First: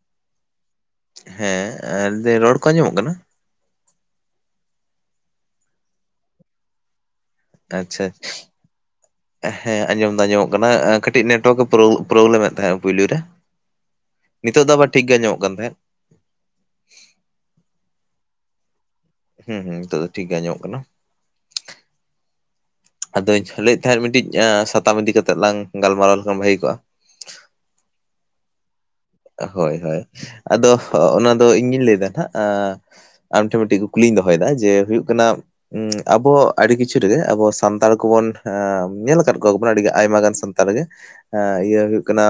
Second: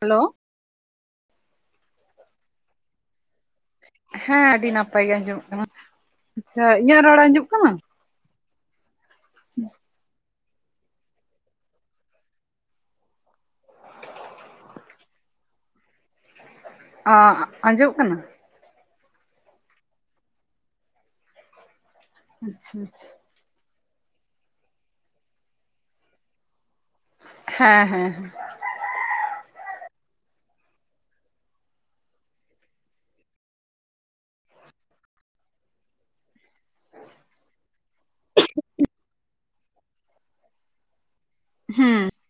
Hello ᱦᱮᱸ ᱟᱨ ᱫᱚ ᱨᱚᱲ ᱠᱚ ᱟᱸᱡᱚᱢᱚᱜ ᱠᱟᱱᱟ? ᱦᱮᱸ ᱟᱹᱰᱤ ᱱᱟᱯᱟᱭ ᱜᱮ ᱟᱸᱡᱚᱢᱚᱜ ᱠᱟᱱᱟ, ᱟᱪᱪᱷᱟ ᱤᱧᱟᱹᱜ ᱨᱚᱲ ᱟᱸᱡᱚᱢ ᱟᱪᱪᱷᱟ ᱦᱮᱸ ᱟᱸᱡᱚᱢ ᱫᱚ ᱟᱸᱡᱚᱢᱚᱜ ᱠᱟᱱᱟ ᱟᱠᱟᱹᱴ ᱴᱤᱡ ᱱᱮᱴᱚᱣᱟᱨᱠ ᱮ ᱯᱨᱳᱞ ᱯᱨᱳᱵᱞᱮᱢᱮᱫ ᱛᱟᱦᱮᱸᱜᱼᱟ ᱯᱩᱭᱞᱩ ᱨᱮ ᱱᱤᱛᱚᱜ ᱫᱚ ᱟᱵᱟᱨ ᱴᱷᱤᱠ ᱜᱮ ᱟᱡᱚᱢᱚᱜ ᱠᱟᱱ ᱛᱟᱦᱮᱸᱫ᱾ ᱟᱼᱟᱸᱡᱚᱢ ᱠᱟᱱᱟ? ᱦᱩᱸ ᱦᱩᱸ ᱱᱤᱛᱚᱜ ᱫᱚ ᱴᱷᱤᱠ ᱜᱮ ᱟᱸᱡᱚᱢᱚᱜ ᱠᱟᱱᱟ᱾ ᱟᱪᱪᱷᱟ ᱟᱪᱪᱷᱟ ᱟᱫᱚᱧ ᱞᱟᱹᱭᱮᱫ ᱛᱟᱦᱮᱸᱫ ᱢᱤᱫᱴᱤᱡ ᱟᱸ ᱥᱟᱛᱟᱢ ᱤᱫᱤ ᱠᱟᱛᱮᱫ ᱞᱟᱝ ᱜᱟᱞᱢᱟᱨᱟᱣ ᱞᱮᱠᱷᱟᱱ ᱵᱷᱟᱹᱜᱤ ᱠᱚᱜᱼᱟ᱾ ᱦᱮᱸ ᱦᱮᱸ ᱦᱮᱸ ᱦᱳᱭ ᱦᱳᱭ ᱟᱫᱚᱦ ᱚᱱᱟ ᱫᱚ ᱤᱧ ᱜᱤᱧ ᱞᱟᱹᱭᱫᱟ ᱱᱟᱼᱦᱟᱜ ᱟᱸ ᱟᱢ ᱴᱷᱮᱱ ᱢᱤᱫᱴᱤᱡ ᱠᱩᱠᱞᱤᱧ ᱫᱚᱦᱚᱭᱮᱫᱟ ᱡᱮ ᱦᱩᱭᱩᱜ ᱠᱟᱱᱟ ᱩᱸ ᱟᱵᱚ ᱟᱹᱰᱤ ᱠᱤᱪᱷᱩ ᱨᱮᱜᱮ ᱟᱵᱚ ᱥᱟᱱᱛᱟᱲ ᱠᱚᱵᱚᱱ ᱧᱮᱞ ᱟᱠᱟᱫ ᱠᱚᱣᱟ ᱵᱚᱱ ᱟᱹᱰᱤ ᱟᱭᱢᱟ ᱜᱟᱱ ᱥᱟᱱᱼᱼ ᱛᱟᱦᱞᱮ ᱜᱮ ᱦᱮᱸ ᱤᱭᱟᱹ ᱦᱩᱸ ᱦᱩᱭᱩᱜ ᱠᱟᱱᱟ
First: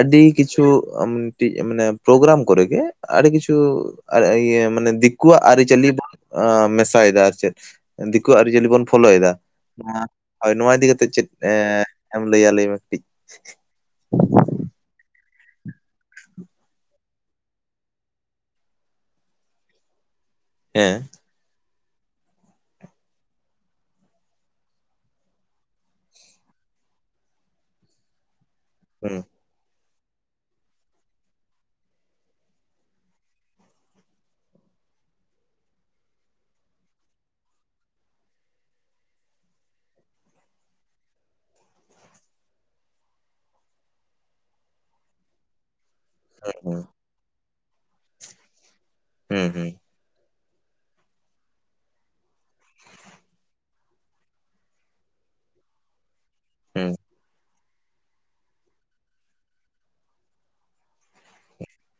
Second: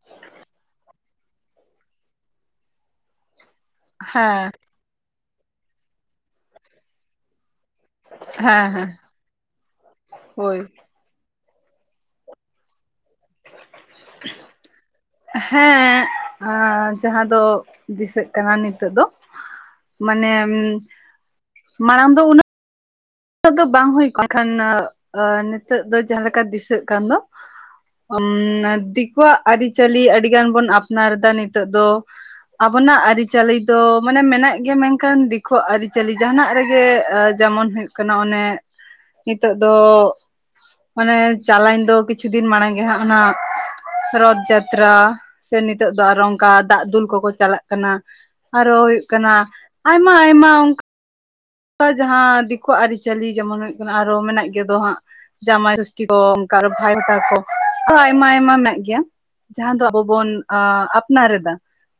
ᱟᱹᱰᱤ ᱠᱤᱪᱷᱩ ᱴᱤᱫ ᱴᱤᱡ ᱢᱟᱱᱮ ᱯᱨᱳᱜᱨᱟᱢ ᱠᱚᱨᱮ ᱜᱮ ᱟᱹᱰᱤ ᱠᱤᱪᱷᱩ ᱟᱡᱟᱜ ᱦᱮᱸ ᱤᱭᱟᱹ ᱢᱟᱱᱮ ᱫᱤᱠᱩᱣᱟᱜ ᱟᱹᱨᱤᱪᱟᱹᱞᱤ ᱵᱚᱱ ᱢᱮᱥᱟᱭᱮᱫᱟ ᱟᱨ ᱪᱮᱫ᱾ ᱫᱤᱠᱩᱣᱟᱜ ᱦᱮᱸ ᱟᱹᱨᱤᱪᱟᱹᱞᱤ ᱵᱚᱱ ᱦᱮᱸ ᱯᱷᱳᱚᱞᱳᱭᱮᱫᱟ ᱦᱳᱭ ᱦᱮᱸ ᱟᱫᱚ ᱤᱫᱤ ᱠᱟᱛᱮᱫ ᱪᱮᱫ? ᱮᱸ ᱮᱢ ᱞᱟᱹᱭᱟ ᱞᱟᱹᱭᱢᱮ ᱠᱟᱹᱴᱤᱡ ᱦᱮᱸ ᱡᱟᱦᱟᱸ ᱫᱚ ᱫᱤᱥᱟᱹᱜ ᱠᱟᱱᱟ ᱱᱤᱛᱚᱜ ᱫᱚ ᱢᱟᱱᱮ ᱦᱮᱸ [inaudible] ᱢᱟᱲᱟᱝ ᱫᱚ ᱩᱱᱟᱹᱜ ᱱᱤᱛᱚᱜ ᱫᱚ ᱵᱟᱝ ᱦᱩᱭ ᱠᱟᱱᱟ ᱠᱷᱟᱱ ᱱᱤᱛᱚᱜ ᱫᱚ ᱡᱟᱦᱟᱸ ᱞᱮᱠᱟ ᱫᱤᱥᱟᱹᱜ ᱠᱟᱱ ᱫᱚ ᱾ ᱩ ᱦᱩᱸ ᱫᱤᱠᱩᱣᱟᱜ ᱟᱹᱨᱤᱪᱟᱹᱞᱤ ᱟᱹᱰᱤᱜᱟᱱ ᱵᱚᱱ ᱟᱯᱱᱟᱨᱮᱫᱟ ᱱᱤᱛᱚᱜ ᱫᱚ ᱾ ᱟᱵᱚᱱᱟᱜ ᱟᱹᱨᱤᱪᱟᱹᱞᱤ ᱫᱚ ᱢᱟᱱᱮ ᱢᱮᱱᱟᱜ ᱜᱮᱭᱟ ᱢᱮᱱᱠᱷᱟᱱ ᱫᱤᱠᱩᱟᱜ ᱟᱹᱨᱤᱪᱟᱹᱞᱤ ᱡᱟᱦᱟᱱᱟᱜ ᱨᱮᱜᱮ ᱡᱮᱢᱚᱱ ᱦᱩᱭᱩᱜ ᱠᱟᱱᱟ ᱚᱱᱮ [inaudible] ᱱᱤᱛᱳᱜ ᱫᱚ ᱢᱟᱱᱮ ᱪᱟᱞᱟᱣᱧ ᱫᱚ ᱠᱤᱪᱷᱩ ᱫᱤᱱ ᱢᱟᱲᱟᱝ ᱜᱮ ᱦᱟᱸᱜ ᱚᱱᱟ ᱨᱚᱛᱷ ᱡᱟᱛᱨᱟ ᱥᱮ ᱱᱤᱛᱚᱜ ᱫᱚ ᱟᱨᱚ ᱚᱱᱠᱟ ᱦᱩᱸ ᱫᱟᱜ ᱫᱩᱞ ᱠᱚᱠᱚ ᱪᱟᱞᱟᱜ ᱠᱟᱱᱟ ᱟᱨᱚ ᱦᱩᱭᱩᱜ ᱠᱟᱱᱟ ᱦᱩᱸ ᱦᱩᱸ ᱟᱭᱢᱟ ᱟᱭᱢᱟ ᱚᱝ ᱠᱟ ᱡᱟᱦᱟᱸ ᱫᱤᱠᱩᱣᱟᱜ ᱟᱹᱨᱤᱪᱟᱹᱞᱤ ᱡᱮᱢᱚᱱ ᱦᱩᱭᱩᱜ ᱠᱟᱱᱟ ᱟᱨᱦᱚ ᱢᱮᱱᱟᱜ ᱜᱮ ᱫᱚ ᱦᱟᱸᱜ ᱡᱟᱢᱟᱭ ᱥᱚᱥ ᱠᱚ ᱚᱱᱠᱟ ᱦᱩᱸ ᱵᱷᱟᱭ ᱛᱟᱠᱟ ᱠᱚ ᱟᱨᱚ ᱟᱭᱢᱟ ᱟᱭᱢᱟ ᱢᱮᱱᱟᱜ ᱜᱮᱭᱟ ᱾ ᱡᱟᱦᱟᱸ ᱫᱚ ᱟᱵᱚ ᱵᱩᱱ ᱟᱯᱱᱟᱨ ᱮᱫᱟ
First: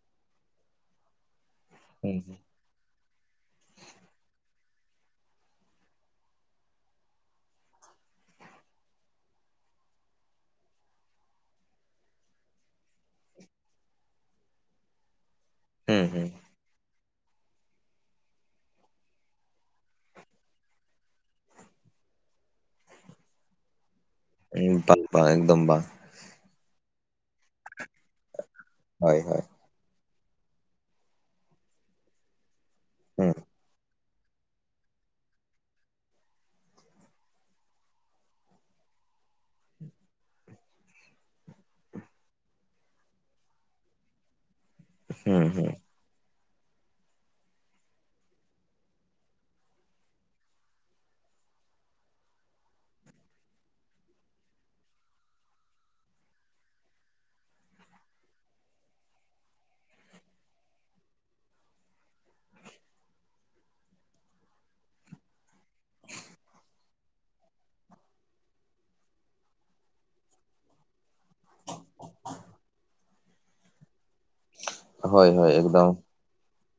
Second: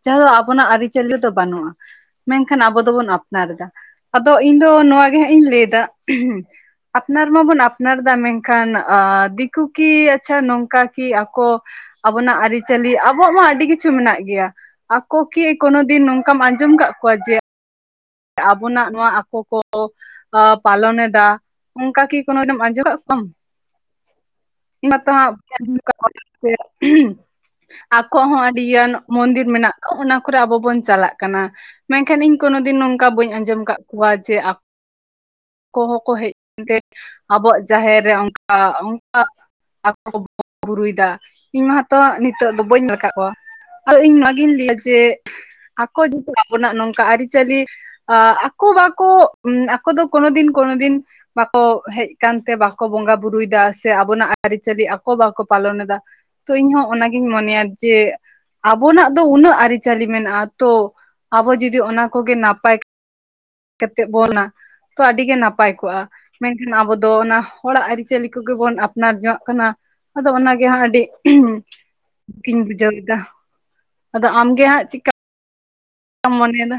ᱡᱟᱦᱟᱸ ᱫᱚ ᱟᱵᱚᱱᱟᱜ ᱟᱹᱨᱤᱪᱟᱹᱞᱤ ᱫᱚ ᱵᱟᱹᱱᱩᱜ-ᱟ ᱦᱩᱸ ᱾ ᱢᱮᱱᱠᱷᱟᱱ ᱟᱵᱚ ᱫᱚᱵᱚᱱ ᱟᱯᱱᱟᱨ ᱮᱫᱟ ᱟᱫᱚ ᱤᱧ ᱫᱚ ᱱᱚᱣᱟᱣᱟ ᱜᱮ ᱦᱟᱸᱜ ᱤᱧ ᱞᱟᱹᱭᱮᱫᱟ ᱟᱯᱱᱟᱨ ᱢᱟᱵᱚᱱ ᱟᱯᱱᱟᱨ ᱮᱫᱟ ᱢᱮᱱᱠᱷᱟᱱ ᱫᱤᱠᱩ ᱠᱤ ᱟᱪᱪᱷᱟ ᱱᱚᱝᱠᱟ ᱠᱤ ᱟᱠᱚ ᱟᱵᱚᱱᱟᱜ ᱟᱹᱨᱤᱪᱟᱹᱞᱤ ᱟᱵᱚᱣᱟᱜ ᱢᱟ ᱟᱹᱰᱤ ᱠᱤᱪᱷᱩ ᱢᱮᱱᱟᱜ ᱜᱮᱭᱟ ᱾ ᱟᱠᱚ ᱠᱤ ᱠᱳᱱᱚ ᱫᱤᱱ ᱦᱩᱸ ᱦᱩᱸ ᱱᱚᱝᱠᱟᱢ ᱟᱸᱡᱚᱢ ᱟᱠᱟᱫ ᱠᱚᱣᱟ ᱡᱮ ᱟᱵᱚᱱᱟᱜ ᱱᱚᱣᱟ ᱟᱠᱚ ᱠᱚ ᱟ ᱯᱟᱞᱚᱱ ᱮᱫᱟ ᱚᱱᱠᱟ ᱠᱤ ᱠᱳᱱᱳ ᱫᱤᱱᱮᱢ ᱟᱸᱡᱚᱢᱮᱫ ᱠᱚᱣᱟᱢ ᱾ [unintelligible] ᱮᱠᱫᱚᱢ ᱟᱸᱡᱚᱢ ᱵᱟᱝ ᱾ ᱠᱟᱜ ᱠᱚᱣᱟ ᱥᱮ ᱟᱠᱚ ᱦᱚᱸ ᱟᱹᱰᱤᱜᱟᱱ ᱦᱳᱭ ᱦᱳᱭ ᱢᱚᱱᱫᱤᱨ ᱢᱮᱱᱟᱜ ᱚᱱᱟ ᱠᱚᱨᱮ ᱟᱵᱚ ᱵᱚᱱ ᱪᱟᱞᱟᱜ ᱠᱟᱱᱟ ᱢᱮᱱᱠᱷᱟᱱ ᱤᱧ ᱠᱳᱱᱳ ᱫᱤᱱ ᱱᱚᱝᱠᱟ ᱦᱩᱸ ᱵᱟᱹᱧ ᱟᱸᱡᱚᱢ ᱟᱠᱟᱫ ᱠᱚᱣᱟ ᱡᱮ ᱠᱚ ᱠᱚᱦᱚᱸ ᱠᱚ ᱦᱮᱡ ᱮᱱᱛᱮ ᱟᱵᱚᱣᱟᱜ ᱡᱟᱦᱮᱨ ᱨᱮ ᱚᱱᱠᱟ ᱚᱱᱠᱟ ᱟᱠᱚ ᱠᱚ ᱵᱚᱸᱜᱟ ᱵᱩᱨᱩᱭᱮᱫᱟ ᱤᱧ ᱢᱟᱛᱚ ᱱᱤᱛᱚᱜ ᱫᱚ ᱵᱟᱹᱧ ᱧᱮᱞ ᱟᱠᱟᱫ ᱠᱚᱣᱟ ᱾ ᱟᱫᱚ ᱤᱧ ᱚᱱᱟᱜᱤᱧ ᱞᱟᱹᱭᱟ ᱡᱮ ᱦᱩᱸ ᱦᱩᱸ ᱟᱠᱚ ᱡᱩᱫᱤ ᱟᱵᱚᱱᱟᱜ ᱱᱚᱝᱠᱟ ᱟᱹᱨᱤᱪᱟᱹᱞᱤ ᱟᱠᱚ ᱵᱟᱠᱚ ᱟᱠᱚ ᱫᱚ ᱠᱳᱱᱳ ᱫᱤᱱ ᱠᱳᱱᱳ ᱫᱤᱱ ᱵᱟᱠᱚ ᱦᱮᱡ ᱟᱠᱟᱱ ᱛᱮ ᱵᱟᱠᱚ ᱵᱚᱸᱜᱟ ᱵᱩᱨᱩᱭᱮᱫᱟ ᱥᱮ ᱟᱵᱚᱱᱟᱜ ᱟᱹᱨᱤᱪᱟᱹᱞᱤ ᱟᱠᱚ ᱵᱟᱠᱚ ᱯᱟᱞᱚᱱ ᱮᱫᱟ ᱾ ᱛᱚ ᱤᱧᱦᱚᱸ ᱚᱱᱟᱜᱤᱧ ᱢᱚᱱᱮᱭᱟ ᱡᱮ ᱟᱵᱚᱱᱟᱜ ᱫᱚ ᱩᱱᱟᱹᱜ ᱟᱹᱨᱤᱪᱟᱹᱞᱤ ᱢᱮᱱᱟᱜ-ᱟ ᱛᱚ ᱟᱵᱚ ᱡᱩᱫᱤ ᱚᱱᱟ ᱠᱚᱜᱮ ᱱᱟᱯᱟᱭ ᱠᱟᱛᱮᱫ ᱵᱚᱱ ᱛᱚ ᱟᱹᱰᱤᱜᱮ ᱱᱟᱯᱟᱭ ᱠᱚᱜ-ᱟ ᱢᱮᱱᱠᱷᱟᱱ ᱟᱵᱚ ᱫᱚ ᱚᱱᱟ ᱦᱚᱲᱟᱜ ᱟᱹᱨᱤᱪᱟᱹᱞᱤ ᱠᱚᱜᱮ ᱵᱚᱱ ᱟᱯᱱᱟᱨ ᱡᱚᱝ-ᱟᱜ ᱠᱟᱱᱟ ᱟᱫᱚ ᱚᱱᱟ ᱜᱮ ᱦᱟᱸᱜ ᱟᱹᱰᱤ ᱤᱧ ᱵᱩᱡᱷᱟᱹᱣ ᱮᱫᱟ ᱾ [inaudible] ᱟᱫᱚ ᱟᱢᱜᱮ ᱦᱟᱸᱜ ᱪᱤᱜᱠᱟ ᱦᱳᱭ ᱦᱳᱭ ᱮᱠᱫᱚᱢ ᱾ ᱠᱟᱢ ᱢᱚᱱᱮᱭ ᱮᱫᱟ?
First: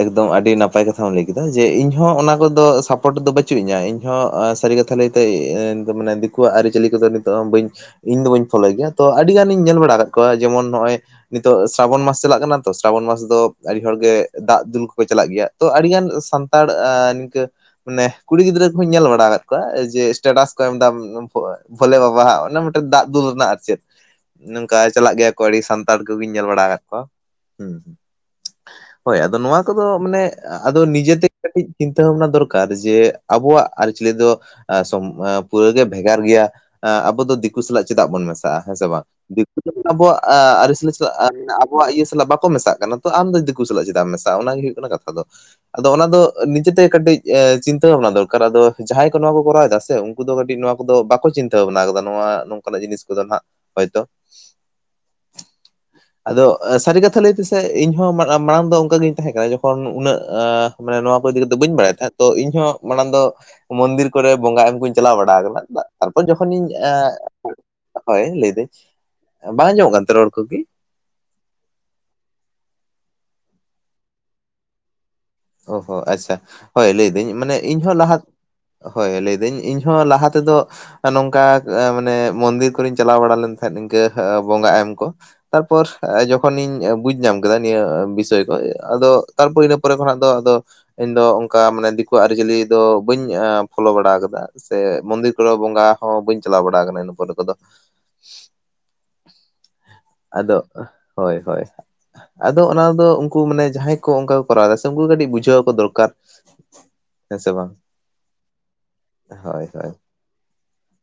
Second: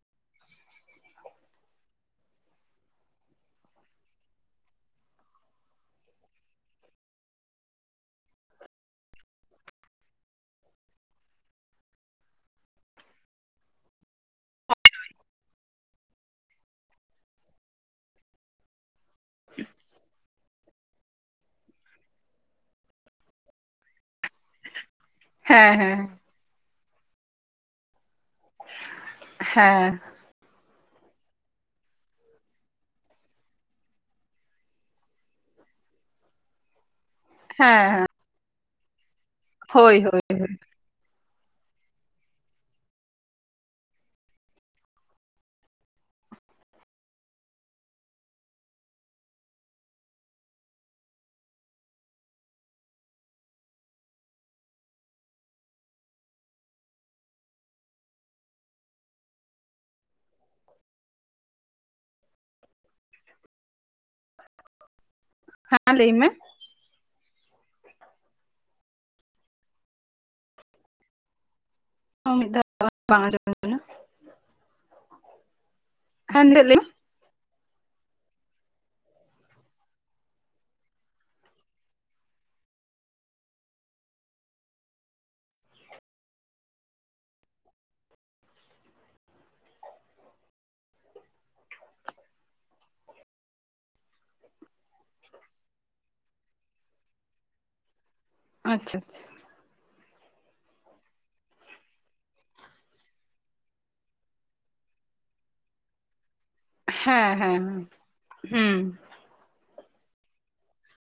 ᱮᱠᱫᱚᱢ ᱟᱹᱰᱤ ᱱᱟᱯᱟᱭ ᱠᱟᱛᱷᱟᱢ ᱞᱟᱹᱭ ᱠᱮᱫᱟ ᱡᱮ ᱤᱧᱦᱚᱸ ᱚᱱᱟ ᱠᱚᱫᱚ ᱥᱟᱯᱳᱴ ᱫᱚ ᱵᱟᱹᱪᱩᱜ ᱤᱧᱟ ᱤᱧ ᱦᱚᱸ ᱚᱸ ᱥᱟᱹᱨᱤ ᱠᱟ ᱛᱷᱟ ᱞᱟᱹᱭᱛᱮ ᱮᱸ ᱱᱤᱛᱚᱜ ᱢᱟᱱᱮ ᱫᱤᱠᱩᱭᱟᱜ ᱟᱹᱨᱤᱪᱟᱹᱞᱤ ᱠᱚᱫᱚ ᱱᱤᱛᱚᱜ ᱦᱚᱸ ᱵᱟᱹᱧ ᱤᱧ ᱫᱚ ᱵᱟᱹᱧ ᱯᱷᱳᱞᱳᱭ ᱜᱮᱭᱟ ᱛᱚ ᱟᱹᱰᱤ ᱜᱟᱱᱤᱧ ᱧᱮᱞ ᱵᱟᱲᱟ ᱟᱠᱟᱫ ᱠᱚᱣᱟ ᱡᱮᱢᱚᱱ ᱱᱚᱜ-ᱚᱭ ᱱᱤᱛᱚᱜ ᱥᱨᱟᱵᱚᱱ ᱢᱟᱥ ᱪᱟᱞᱟᱜ ᱠᱟᱱᱟ ᱛᱚ ᱥᱨᱟᱵᱚᱱ ᱢᱟᱥ ᱫᱚ ᱟᱹᱰᱤ ᱦᱚᱲᱜᱮ ᱫᱟᱜ ᱫᱩᱞ ᱠᱚᱠᱚ ᱪᱟᱞᱟᱜ ᱜᱮᱭᱟ ᱛᱚ ᱟᱹᱰᱤ ᱜᱟᱱ ᱥᱟᱱᱛᱟᱲ ᱮᱸ ᱱᱤᱝᱠᱟᱹ ᱢᱟᱱᱮ ᱠᱩᱲᱤ ᱜᱤᱫᱽᱨᱟᱹ ᱠᱩᱧ ᱧᱮᱞ ᱵᱟ [unintelligible] ᱠᱚᱣᱟ ᱡᱮ ᱥᱴᱮᱴᱟᱥ ᱠᱚ ᱮᱢᱮᱫᱟ ᱵᱷᱚ ᱵᱷᱳᱞᱮ ᱵᱟᱵᱟ ᱦᱟᱜ ᱚᱱᱮ ᱢᱤᱫᱴᱮᱱ ᱫᱟᱜ ᱫᱩᱞ ᱨᱮᱱᱟᱜ ᱟᱨ ᱪᱮᱫ ᱱᱚᱝᱠᱟ ᱪᱟᱞᱟᱜ ᱜᱮᱭᱟ ᱾ [unintelligible] ᱦᱮᱸ ᱥᱟᱱᱛᱟᱲ ᱦᱮᱸ ᱠᱚᱜᱤᱧ ᱧᱮᱞ ᱵᱟᱲᱟ ᱟᱠᱟᱫ ᱠᱚᱣᱟ ᱦᱩᱸ ᱾ ᱦᱳᱭ ᱟᱫᱚ ᱱᱚᱣᱟ ᱦᱮᱸ ᱠᱚᱫᱚ ᱢᱟᱱᱮ ᱟ ᱟᱫᱚ ᱱᱤᱡᱮᱛᱮ ᱠᱟᱹᱴᱤᱡ ᱪᱤᱱᱛᱟᱹ ᱵᱷᱟᱵᱽᱱᱟ ᱫᱚᱨᱠᱟᱨ ᱡᱮ ᱟᱵᱚᱣᱟᱜ ᱟᱹᱨᱤᱪᱟᱹᱞᱤ ᱫᱚ ᱟ ᱥᱟᱢ ᱟᱸ ᱯᱩᱨᱟᱹ ᱜᱮ ᱵᱷᱮᱜᱟᱨ ᱜᱮᱭᱟ ᱮᱸ ᱟᱵᱚ ᱫᱚ ᱫᱤ ᱫᱤᱠᱩ ᱥᱟᱞᱟᱜ ᱦᱮᱸ ᱦᱮᱸ ᱪᱮᱫᱟᱜ ᱵᱚᱱ ᱢᱮᱥᱟᱜᱼᱟ ᱦᱮᱸ ᱥᱮ ᱵᱟᱝ? ᱫᱤᱠᱩ ᱡᱮᱫᱤᱱ ᱦᱳᱭ ᱟᱵᱚᱣᱟᱜ ᱦᱳᱭ ᱟ ᱟᱹᱨᱤᱪᱟᱹᱞᱤ ᱛᱚ ᱟᱢ ᱟᱵᱚᱣᱟᱜ ᱤᱭᱟᱹ ᱥᱟᱞᱟᱜ ᱵᱟᱠᱚ ᱢᱮᱥᱟᱜ ᱠᱟᱱᱟ ᱾ ᱛᱚ ᱟᱢ ᱫᱚ ᱫᱤᱠᱩ ᱥᱟᱞᱟᱜ ᱪᱮᱫᱟᱜ ᱮᱢ ᱢᱮᱥᱟᱜᱼᱟ? ᱚᱱᱟᱜᱮ ᱦᱩᱭᱩᱜ ᱠᱟᱱᱟ ᱠᱟᱛᱷᱟ ᱫᱚ ᱾ ᱟᱫᱚ ᱚᱱᱟ ᱫᱚ ᱱᱤᱡᱮᱛᱮ ᱠᱟᱹᱴᱤᱡ ᱮᱸ ᱪᱤᱱᱛᱟᱹ ᱵᱷᱟᱵᱽᱱᱟ ᱫᱚᱨᱠᱟᱨ ᱟᱫᱚ ᱡᱟᱦᱟᱸᱭ ᱠᱚ ᱱᱚᱣᱟ ᱠᱚ ᱠᱚᱨᱟᱣᱮᱫᱟ ᱥᱮ ᱩᱱᱠᱩ ᱫᱚ ᱠᱟᱹᱴᱤᱡ ᱱᱚᱣᱟ ᱠᱚᱫᱚ ᱵᱟᱠᱚ ᱪᱤᱱᱛᱟᱹ ᱵᱷᱟᱵᱱᱟ ᱠᱟᱫᱟ ᱱᱚᱣᱟ ᱱᱚᱝᱠᱟᱱᱟᱜ ᱡᱤᱱᱤᱥ ᱠᱚᱫᱚ ᱦᱟᱸᱜ ᱦᱚᱭᱛᱚ ᱾ ᱟᱫᱚ ᱥᱟᱹᱨᱤ ᱠᱟᱛᱷᱟ ᱞᱟᱹᱭ ᱯᱮᱥᱮ ᱤᱧ ᱦᱚᱸ ᱢᱟᱜ ᱢᱟᱲᱟᱝ ᱫᱚ ᱚᱱᱠᱟ ᱜᱤᱧ ᱛᱟᱦᱮᱸ ᱠᱟᱱᱟ ᱡᱚᱠᱷᱚᱱ ᱩᱱᱟᱹᱜ ᱟ ᱢᱟᱱᱮ ᱱᱚᱣᱟ ᱠᱚ ᱤᱫᱤ ᱠᱟᱛᱮᱜ ᱵᱟᱹᱧ ᱵᱟᱲᱟᱭ ᱛᱟᱦᱮᱸᱫ ᱛᱚ ᱤᱧᱦᱚᱸ ᱢᱟᱲᱟᱝ ᱫᱚ ᱢᱩᱱᱫᱤᱨ ᱠᱚᱨᱮ ᱵᱚᱸᱜᱟ ᱮᱢ ᱠᱩᱧ ᱪᱟᱞᱟᱣ ᱵᱟᱲᱟ ᱠᱟᱱᱟ ᱛᱟᱜ ᱦᱮᱸ ᱞᱟᱹᱭ ᱛᱟᱨᱯᱚᱨ ᱢᱮ ᱡᱚᱠᱷᱚᱱᱤᱧ ᱮᱸ ᱦᱳᱭ ᱞᱟᱹᱭᱫᱟᱹᱧ ᱵᱟᱝ ᱟᱸᱡᱚᱢᱚᱜ ᱠᱟᱱ ᱛᱮ ᱨᱚᱲ ᱠᱚᱜᱤ ᱾ ᱢᱤᱫ ᱫᱷᱟᱣ [unintelligible] ᱵᱟᱝ ᱟᱸᱡᱚᱢ [unintelligible] ᱚ ᱦᱚᱸ ᱟᱪᱪᱷᱟ ᱦᱮᱸ ᱱᱤᱛᱚᱜ ᱞᱟᱹᱭ ᱢᱮ ᱦᱳᱭ ᱞᱟᱹᱭᱫᱟᱹᱧ ᱢᱟᱱᱮ ᱤᱧ ᱦᱚᱸ ᱞᱟᱦᱟ ᱦᱳᱭ ᱞᱟᱹᱭᱫᱟᱹᱧ ᱤᱧᱦᱚᱸ ᱞᱟᱦᱟ ᱛᱮᱫᱚ ᱱᱚᱝᱠᱟ ᱮᱸ ᱢᱟᱱᱮ ᱢᱚᱱᱫᱤᱨ ᱠᱚᱨᱤᱧ ᱪᱟᱞᱟᱣ ᱵᱟᱲᱟ ᱞᱮᱱ ᱛᱟᱦᱮᱸᱫ ᱤᱱᱠᱟᱹ ᱮᱸ ᱵᱚᱸᱜᱟ ᱮᱢ ᱠᱚ ᱾ ᱛᱟᱨᱯᱚᱨ ᱡᱚᱠᱷᱚᱱᱤᱧ ᱵᱩᱡ ᱧᱟᱢ ᱠᱮᱫᱟ ᱱᱤᱭᱟᱹ ᱵᱤᱥᱚᱭ ᱠᱚ ᱟᱫᱚ ᱛᱟᱨᱯᱚᱨ ᱤᱱᱟᱹ ᱯᱚᱨᱮ ᱠᱷᱚᱱᱟᱜ ᱫᱚ ᱟᱫᱚ ᱤᱧ ᱫᱚ ᱚᱱᱠᱟ ᱢᱟᱱᱮ ᱫᱤᱠᱩ ᱟᱜ ᱟᱹᱨᱤᱪᱟᱹᱞᱤ ᱫᱚ ᱵᱟᱹᱧ ᱮᱸ ᱯᱷᱚᱞᱳ ᱵᱟᱲᱟ ᱟᱠᱟᱫᱟ ᱾ ᱥᱮ ᱢᱚᱱᱫᱤᱨ ᱠᱚᱨᱮ ᱵᱚᱸᱜᱟ ᱦᱚᱸ ᱵᱟᱹᱧ ᱪᱟᱞᱟᱣ ᱵᱟᱲᱟ ᱟᱠᱟᱱᱟ ᱤᱱᱟᱹ ᱯᱚᱨᱮ ᱠᱚᱫᱚ ᱾ ᱟᱪᱪᱷᱟ ᱟᱪᱪᱷᱟ ᱾ ᱟᱫᱚᱜ ᱦᱳᱭ ᱦᱳᱭ ᱾ ᱟᱫᱚ ᱚᱱᱟ ᱫᱚ ᱩᱱᱠᱩ ᱢᱟᱱᱮ ᱡᱟᱦᱟᱸᱭ ᱠᱚ ᱚᱱᱠᱟ ᱠᱚ ᱠᱚᱨᱟᱣ ᱫᱟ ᱥᱮ ᱩᱱᱠᱩ ᱠᱚ ᱠᱟᱹᱴᱤᱡ ᱵᱩᱡᱷᱟᱹᱣ ᱟᱠᱚ ᱫᱚᱨᱠᱟᱨ ᱾ ᱦᱮᱸ ᱦᱮᱸ ᱦᱮᱸ ᱦᱩᱸ ᱾ ᱦᱳᱭ ᱦᱳᱭ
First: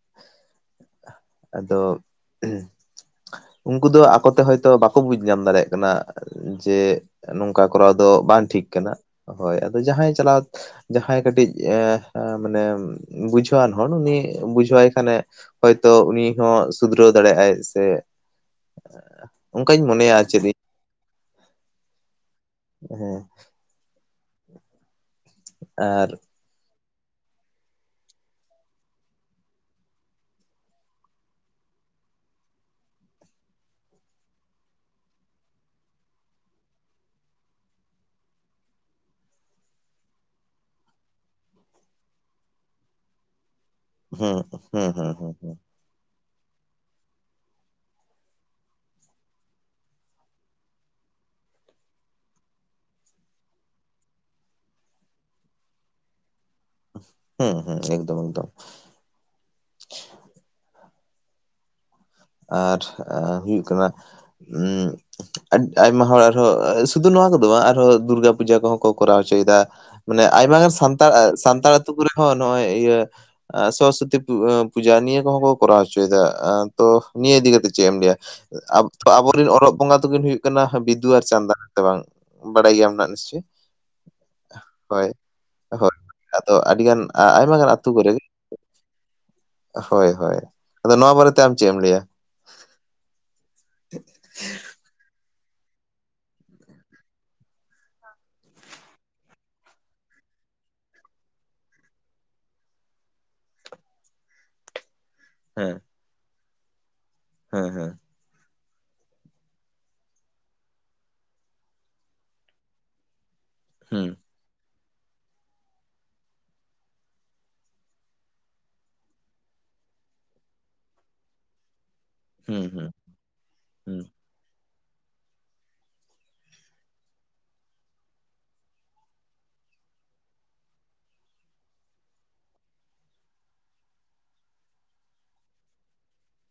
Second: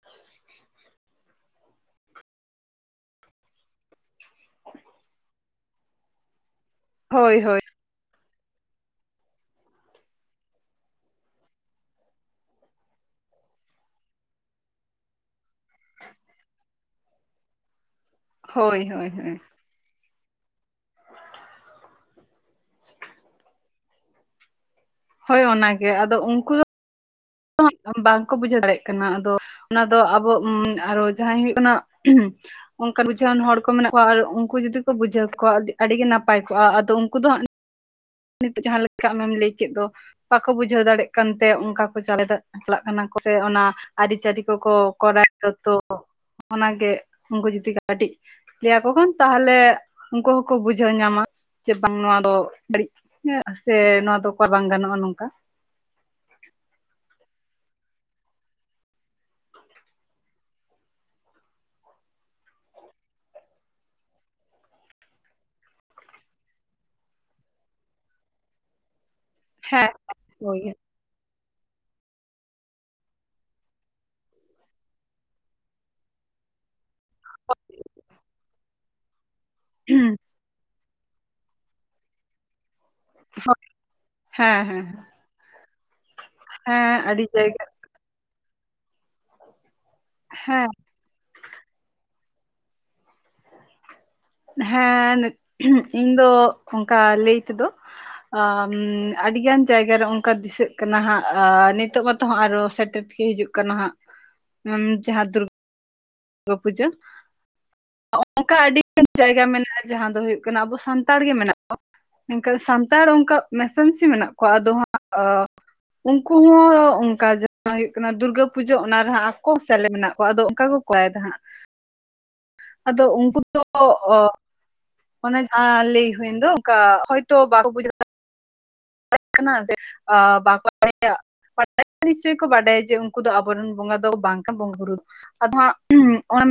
᱾ ᱟᱫᱚ- ᱩᱱᱠᱩ ᱫᱚ ᱟᱠᱚᱛᱮ ᱦᱚᱭᱛᱚ ᱵᱟᱠᱚ ᱵᱩᱡ ᱧᱟᱢ ᱫᱟᱲᱮᱭᱟᱜ ᱠᱟᱱᱟ ᱾ ᱡᱮ ᱦᱳᱭ ᱦᱳᱭ ᱱᱚᱝᱠᱟ ᱠᱚᱨᱟᱣ ᱫᱚ ᱵᱟᱝ ᱴᱷᱤᱠ ᱠᱟᱱᱟ ᱾ ᱦᱳᱭ ᱾ ᱟᱫᱚ ᱡᱟᱦᱟᱸᱭ ᱪᱟᱞᱟᱣ ᱡᱟᱦᱟᱸᱭ ᱠᱟᱹᱴᱤᱡ ᱮᱸ ᱢᱟᱱᱮ ᱵᱩᱡᱷᱟᱹᱣᱟᱱ ᱦᱚᱲ ᱩᱱᱤ ᱵᱩᱡᱷᱟᱹᱣ ᱟᱭ ᱠᱷᱟᱱᱮ ᱦᱚᱭᱛᱚ ᱩᱱᱤ ᱦᱚᱸ ᱥᱩᱫᱷᱨᱟᱹᱣ ᱫᱟᱲᱮᱭᱟᱜᱼᱟᱭ ᱾ ᱥᱮ ᱦᱳᱭ ᱦᱳᱭ ᱦᱳᱭ᱾ ᱚᱱᱠᱟᱧ ᱢᱚᱱᱮᱭᱟ ᱟᱨ ᱪᱮᱫ ᱤᱧ ᱾ ᱦᱮᱸ ᱾ ᱦᱳᱭ ᱚᱱᱟᱜᱮ ᱟᱨ ᱟᱫᱚ ᱩᱱᱠᱩ ᱫᱚ ᱦᱟᱸᱜ ᱵᱟᱝᱠᱚ ᱵᱩᱡᱷᱟᱹᱣ ᱫᱟᱲᱮᱭᱟᱜ ᱠᱟᱱᱟ ᱾ ᱟᱫᱚ ᱚᱱᱟ ᱫᱚ ᱟᱵᱚ ᱟᱨᱚ ᱡᱟᱦᱟᱸᱭ ᱦᱩᱭᱩᱜ ᱠᱟᱱᱟ ᱚᱱᱠᱟᱱ ᱵᱩᱡᱷᱟᱹᱣᱟᱱ ᱦᱚᱲ ᱠᱚ ᱢᱮᱱᱟᱜ ᱠᱚᱣᱟ ᱟᱨ ᱩᱱᱠᱩ ᱡᱩᱫᱤ ᱠᱚ ᱵᱩᱡᱷᱟᱹᱣ ᱠᱮᱠᱚᱣᱟ ᱟᱹᱰᱤ ᱟᱹᱰᱤ ᱜᱮ ᱱᱟᱯᱟᱭ ᱠᱚᱜᱼᱟ ᱾ ᱟᱫᱚ ᱩᱱᱠᱩ ᱫᱚ ᱦᱟᱸᱜ ᱱᱤᱛᱚᱜ ᱡᱟᱦᱟᱸ ᱞᱮᱠᱟ ᱟᱢᱮᱢ ᱞᱟᱹᱭ ᱠᱮᱫ ᱫᱚ᱾ ᱵᱟᱠᱚ ᱵᱩᱡᱷᱟᱹᱣ ᱫᱟᱲᱮᱜ ᱠᱟᱱ ᱛᱮ ᱚᱱᱠᱟ ᱠᱚ ᱪᱟᱞᱛᱟᱜ ᱪᱟᱞᱟᱜ ᱠᱟᱱᱟ ᱠᱚ ᱥᱮ ᱚᱱᱟ ᱦᱩᱸ ᱟᱹᱨᱤᱪᱟᱹᱞᱤ ᱠᱚᱠᱚ ᱦᱩᱸ ᱦᱩᱸ ᱠᱚᱨᱟᱣᱮᱫ ᱦᱩᱸ ᱫᱚ ᱦᱩᱸ ᱛᱚ ᱚᱱᱟᱜᱮ ᱩᱱᱠᱩ ᱡᱩᱫᱤ ᱠᱟᱹᱴᱤᱡ ᱞᱟᱹᱭᱟ ᱠᱚ ᱠᱷᱟᱱ ᱛᱟᱦᱚᱞᱮ ᱩᱱᱠᱩ ᱦᱚᱸᱠᱚ ᱵᱩᱡᱷᱟᱹᱣ ᱧᱟᱢᱟ ᱡᱮ ᱵᱟᱝ ᱱᱚᱣᱟ ᱫᱚ ᱵᱟᱲᱤᱡ ᱦᱮᱸ ᱥᱮ ᱱᱚᱣᱟ ᱫᱚ ᱚᱠᱟ ᱵᱟᱝ ᱜᱟᱱᱚᱜᱼᱟ ᱱᱚᱝᱠᱟ᱾ ᱦᱮᱸ ᱦᱮᱸ ᱮᱠᱫᱚᱢ ᱮᱠᱫᱚᱢ᱾ ᱟᱨ ᱦᱩᱭᱩᱜ ᱠᱟᱱᱟ ᱮᱸ ᱟᱭᱢᱟ ᱦᱚᱲ ᱟᱨᱦᱚᱸ ᱥᱩᱫᱷᱩ ᱱᱚᱣᱟ ᱠᱚᱫᱚ ᱵᱟᱝ ᱟᱨᱦᱚᱸ ᱫᱩᱨᱜᱟ ᱯᱩᱡᱟᱹ ᱠᱚᱦᱚᱸ ᱠᱚ ᱠᱚᱨᱟᱣ ᱦᱚᱪᱚᱭᱮᱫᱟ ᱦᱮᱸ ᱢᱟᱱᱮ ᱟᱭᱢᱟ ᱦᱳᱭ ᱜᱟᱱ ᱥᱟᱱᱛᱟᱲ ᱥᱟᱱᱛᱟᱲ ᱟᱹᱛᱩ ᱠᱚᱨᱮ ᱦᱚᱸ ᱱᱚᱜᱼᱚᱭ ᱤᱭᱟᱹ ᱥᱚᱨᱚᱥᱚᱛᱤ ᱯᱩᱡᱟᱹ ᱱᱤᱭᱟᱹ ᱠᱚ ᱦᱚᱸ ᱠᱚ ᱠᱚᱨᱟᱣ ᱦᱚᱪᱚᱭᱮᱫᱟ᱾ ᱛᱚ ᱱᱤᱭᱟᱹ ᱤᱫᱤ ᱠᱟᱛᱮᱜ ᱪᱮᱫ ᱮᱢ ᱞᱟᱹᱭᱟ? ᱟᱵᱚ ᱨᱮᱱ ᱚᱞᱚᱜ ᱵᱚᱸᱜᱟ ᱦᱮᱸ ᱫᱚᱠᱤᱱ ᱦᱩᱭᱩᱜ ᱦᱩᱭᱩᱜ ᱠᱟᱱᱟ ᱵᱤᱫᱩ ᱟᱨ ᱪᱟᱸᱫᱟᱱ ᱦᱮᱸ ᱵᱟᱝ ᱵᱟᱲᱟᱭ ᱜᱮᱭᱟᱢ ᱦᱟᱸᱜ ᱱᱤᱥᱪᱚᱭ? ᱦᱮᱸ ᱦᱳᱭ᱾ ᱦᱳᱭ ᱟᱫᱚ ᱦᱮᱸ ᱟᱹᱰᱤᱜᱟᱱ ᱟᱹᱰᱤ ᱟᱭᱢᱟ ᱡᱟᱭᱜᱟ ᱜᱟᱱ ᱟᱹᱛᱩ ᱠᱚᱨᱮ ᱜᱮ ᱦᱳᱭ ᱦᱳᱭ ᱦᱮᱸ ᱾ ᱟᱫᱚ ᱱᱚᱣᱟ ᱵᱟᱨᱮᱛᱮ ᱟᱢ ᱪᱮᱫ ᱮᱢ ᱞᱟᱹᱭᱟ? [unintelligible] ᱦᱮᱸ ᱱᱤᱛ ᱤᱧ ᱫᱚ ᱚᱝᱠᱟ ᱞᱟᱹᱭ ᱛᱮᱫᱚ ᱟᱼᱢ ᱟᱹᱰᱤᱜᱟᱱ ᱡᱟᱭᱜᱟ ᱨᱮ ᱚᱝᱠᱟ ᱫᱤᱥᱟᱹᱜ ᱠᱟᱱᱟ ᱦᱟᱸᱜ ᱟ ᱱᱤᱛᱚᱜ ᱢᱟᱛᱚ ᱦᱟᱸᱜ ᱟᱨᱚ ᱥᱮᱴᱮᱨ [inaudible] ᱦᱤᱡᱩᱜ ᱠᱟᱱᱟ ᱦᱟᱸᱜ [inaudible] ᱡᱟᱦᱟᱸ ᱫᱩᱨ ᱦᱮᱸ᱾ ᱜᱟᱹ ᱯᱩᱡᱟᱹ᱾ ᱦᱮᱸ ᱦᱮᱸ᱾ ᱚᱝᱠᱟ ᱟᱹᱰᱤᱜᱟᱱ ᱡᱟᱭᱜᱟ ᱢᱮᱱᱟᱜᱼᱟ ᱡᱟᱦᱟᱸ ᱫᱚ ᱦᱩᱭᱩᱜ ᱠᱟᱱᱟ ᱟᱵᱚ ᱥᱟᱱᱛᱟᱲ ᱜᱮ ᱢᱮᱱᱟᱜ ᱠᱚ ᱢᱮᱱᱠᱷᱟᱱ ᱥᱟᱱᱛᱟᱲ ᱚᱝᱠᱟ ᱢᱮᱥᱟ ᱢᱤᱥᱤ ᱦᱩᱸ ᱢᱮᱱᱟᱜ ᱠᱚᱣᱟ ᱟᱫᱚ ᱦᱟᱸᱜ ᱚ ᱩᱝᱠᱩ ᱦᱚᱸ ᱚᱝᱠᱟ ᱡᱟᱦᱟᱸ ᱦᱩᱭᱩᱜ ᱠᱟᱱᱟ ᱫᱩᱨᱜᱟᱹ ᱯᱩᱡᱟᱹ ᱚᱱᱟ ᱨᱮᱦᱟᱸᱜ ᱟᱠᱚ ᱥᱮᱞᱮ ᱢᱮᱱᱟᱜ ᱠᱚᱣᱟ ᱟᱫᱚ ᱚᱝᱠᱟ ᱠᱚ [unintelligible] ᱦᱟᱸᱜ, ᱦᱩᱸ ᱟᱫᱚ ᱩᱜᱠᱩ ᱫᱚ ᱦᱩᱸ ᱚ ᱚᱱᱮ ᱡᱟᱦᱟᱸ ᱞᱟᱹᱭ ᱦᱩᱭᱮᱱ ᱫᱚ ᱚᱝᱠᱟ ᱦᱚᱭᱛᱚ ᱵᱟᱠᱚ ᱵᱩᱡᱷᱟᱣ ᱠᱟᱱᱟ [unintelligible] [inaudible] ᱱᱤᱥᱪᱳᱭ ᱠᱚ ᱵᱟᱰᱟᱭᱟ ᱡᱮ ᱩᱝᱠᱩ ᱫᱚ ᱟᱵᱚᱨᱮᱱ ᱵᱚᱸᱜᱟ ᱫᱚ ᱵᱟᱝ [unintelligible] ᱵᱚᱸᱜᱟᱼᱵᱩᱨᱩ᱾ ᱟᱫᱚ ᱦᱟᱸᱜ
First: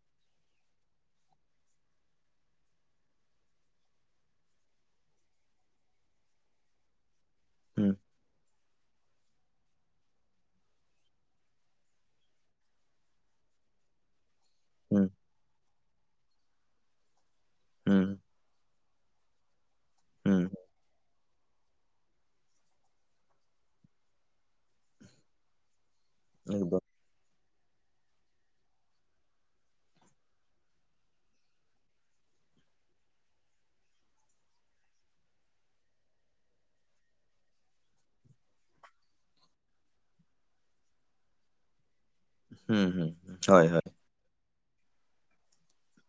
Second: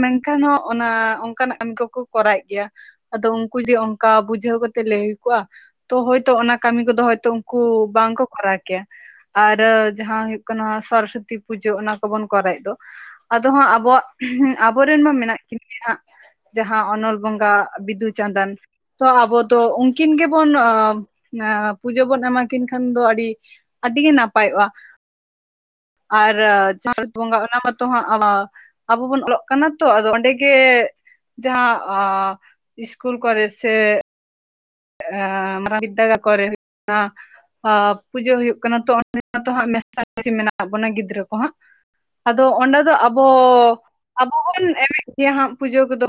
[inaudible] ᱢᱮᱱᱠᱷᱟᱱ ᱦᱚᱸ ᱚᱱᱟ ᱚᱝᱠᱟᱱᱟᱜ ᱠᱟᱹᱢᱤ ᱠᱚᱠᱚ ᱠᱚᱨᱟᱣᱮᱜ ᱜᱮᱭᱟ᱾ ᱟᱫᱚ ᱩᱝᱠᱩ ᱡᱮ ᱚᱝᱠᱟ ᱵᱩᱡᱷᱟᱹᱣ ᱠᱟᱛᱮᱜ ᱞᱟᱹᱭ ᱦᱩᱭ ᱠᱚᱜᱼᱟ ᱛᱚ ᱦᱚᱭᱛᱚ ᱚᱱᱟ ᱠᱟᱹᱢᱤ ᱠᱚᱫᱚ ᱦᱚᱭ ᱛᱚ ᱩᱝᱠᱩ ᱦᱩᱸ ᱦᱩᱸ ᱵᱟᱝᱠᱚ ᱠᱚᱨᱟᱣ ᱠᱮᱭᱟ᱾ ᱟᱨᱮ ᱡᱟᱦᱟᱸ ᱦᱩᱭᱩᱜ ᱠᱟᱱᱟ ᱥᱚᱨᱚᱥᱚᱛᱤ ᱯᱩᱡᱟᱹ ᱚᱱᱟ ᱠᱚᱵᱚᱱ ᱠᱚᱨᱟᱣᱮᱜ ᱫᱚ ᱟᱫᱚ ᱦᱟᱸᱜ ᱟᱵᱚᱣᱟᱜ [inaudible] ᱟᱵᱚᱨᱮᱱ ᱦᱩᱸ ᱢᱟ ᱢᱮᱱᱟᱜ ᱠᱤᱱᱟ ᱜᱮ ᱦᱟᱸᱜ, ᱡᱟᱦᱟᱸ ᱚᱱᱚᱞ ᱵᱚᱸᱜᱟ ᱵᱤᱫᱩ ᱦᱩᱸ ᱪᱟᱸᱫᱟᱱ᱾ ᱛᱚ ᱟᱵᱚ ᱫᱚ ᱩᱝᱠᱤᱱ ᱦᱩᱸ ᱦᱩᱸ ᱜᱮᱵᱚᱱ ᱚᱸ ᱮᱸ ᱯᱩᱡᱟᱹ ᱵᱚᱱ ᱮᱢᱟᱠᱤᱱ ᱠᱷᱟᱱ ᱫᱚ ᱟᱹᱰᱤ, ᱟᱹᱰᱤ ᱜᱮ ᱱᱟᱯᱟᱭᱚᱜᱼᱟ᱾ ᱟᱨ ᱮᱠᱫᱚᱢ [unintelligible] ᱵᱚᱸᱜᱟ ᱚᱱᱟ ᱢᱟᱛᱚ ᱦᱟᱸᱜ ᱟᱸ ᱟᱵᱚ ᱵᱚᱱ ᱚᱞᱚᱜ ᱠᱟᱱᱟ ᱛᱚ ᱟᱫᱚ ᱚᱸᱰᱮ ᱜᱮ ᱡᱟᱦᱟᱸ ᱟ ᱤᱥᱠᱩᱞ ᱠᱚᱨᱮ ᱥᱮ ᱮᱸ ᱢᱟᱨᱟᱝ [unintelligible] ᱟᱸ ᱯᱩᱡᱟᱹ ᱦᱩᱭᱩᱜ ᱠᱟᱱᱟ [unintelligible] ᱢᱮᱱᱟᱜ ᱵᱚᱱᱟ ᱜᱤᱫᱽᱨᱟᱹ ᱠᱚ ᱦᱟᱸᱜ᱾ ᱟᱫᱚ ᱚᱸᱰᱮ ᱦᱩᱸ ᱫᱚ ᱦᱩᱸ ᱟᱵᱚ, ᱦᱳᱭ ᱦᱳᱭ ᱟᱵᱚ ᱵᱚᱱ ᱵᱚᱱ ᱮᱢᱮᱜ ᱜᱮᱭᱟ ᱦᱟᱸᱜ ᱯᱩᱡᱟᱹ ᱠᱚᱫᱚ᱾